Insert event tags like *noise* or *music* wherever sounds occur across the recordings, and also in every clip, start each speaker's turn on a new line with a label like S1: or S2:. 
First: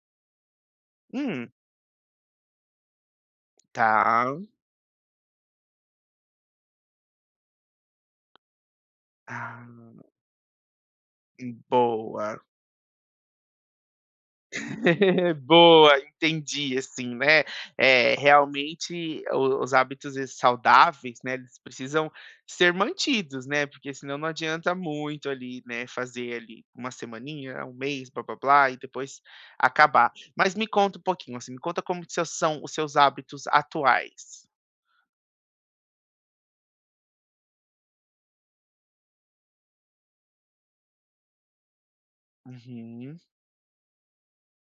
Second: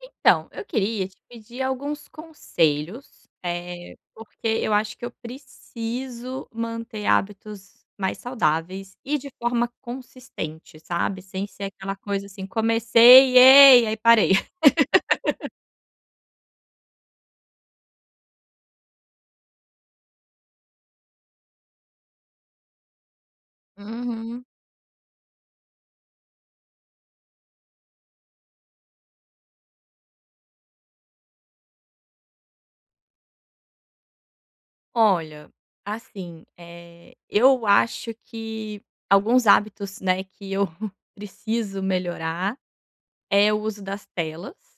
S1: Então, eu queria te
S2: Hum.
S1: pedir alguns conselhos, eh,
S2: Tá.
S1: porque eu acho que eu preciso manter hábitos mais saudáveis e de
S2: Ah.
S1: forma consistente, sabe. Sem
S2: Hum.
S1: ser aquela coisa
S2: Boa.
S1: assim, comecei, ei, aí parei.
S2: *laughs*
S1: *laughs*
S2: Boa, entendi, assim, né, eh, realmente o os hábitos saudáveis, né, eles precisam ser mantidos, né, porque senão não
S1: Uhum.
S2: adianta muito ali, né, fazer ali 1 semaninha, 1 mês, blá, blá, blá, e depois acabar. Mas me conta um pouquinho, assim, me conta como que s são os seus hábitos atuais.
S1: Olha, assim, eh, eu acho que alguns hábitos, né, que eu *chuckles* preciso melhorar,
S2: Uhum.
S1: é o uso das telas.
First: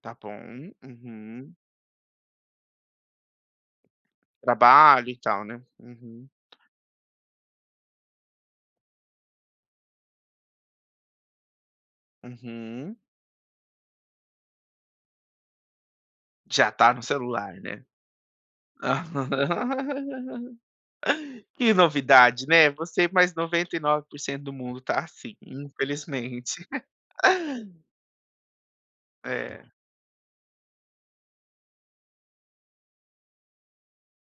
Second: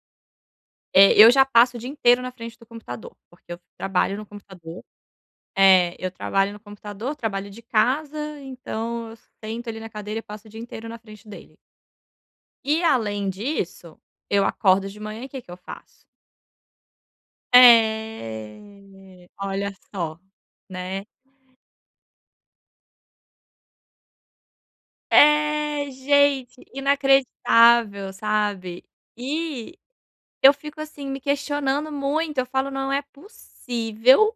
S2: Tá bom,
S1: Eh, eu já
S2: uhum.
S1: passo o dia inteiro na frente do computador, porque eu trabalho no computador
S2: Trabalho e tal, né.
S1: é, eu
S2: Uhum.
S1: trabalho no computador, trabalho de casa, então eu sento ali na cadeira e passo o dia inteiro na frente dele. E
S2: Uhum.
S1: além disso, eu acordo de manhã, e que que eu faço?
S2: Já está no celular, né.
S1: É. Olha só, né.
S2: *laughs* Que novidade, né, você mais 99% do mundo tá assim,
S1: É, gente,
S2: infelizmente. *chuckles*
S1: inacreditável, sabe.
S2: É.
S1: E eu fico, assim, me questionando muito, eu falo: "Não é possível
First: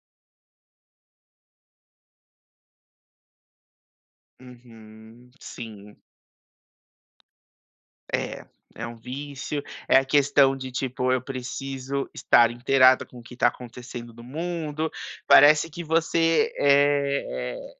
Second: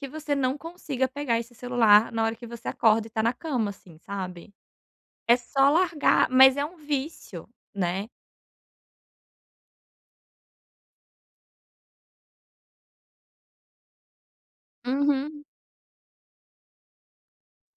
S1: que você não consiga pegar esse celular na hora que você acorda e está na cama assim, sabe".
S2: Uhum.
S1: É só
S2: Sim.
S1: largar, mas é um vício, né?
S2: É, é um vício, é a questão de, tipo, eu preciso estar inteirada com o que está acontecendo no mundo.
S1: Uhum.
S2: Parece que você, eh eh,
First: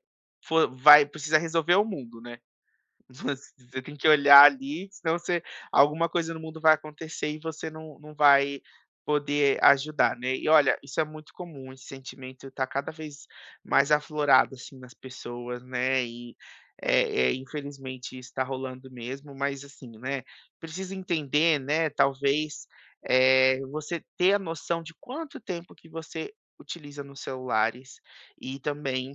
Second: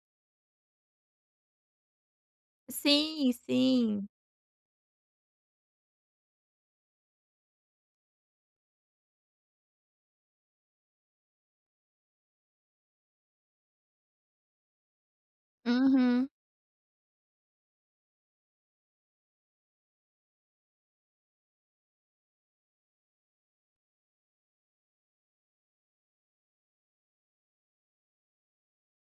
S2: fo vai precisa resolver o mundo, né?
S1: Sim,
S2: Voc você tem que
S1: sim.
S2: olhar ali senão você alguma coisa no mundo vai acontecer e você não não vai poder ajudar, né. E, olha, isso é muito comum, esse sentimento está cada vez mais aflorado, assim, nas pessoas, né,
S1: Uhum.
S2: e, eh eh, infelizmente isso tá rolando mesmo mas, assim, né, precisa entender, né, talvez, eh, você ter a noção de quanto tempo que você utiliza nos celulares, e também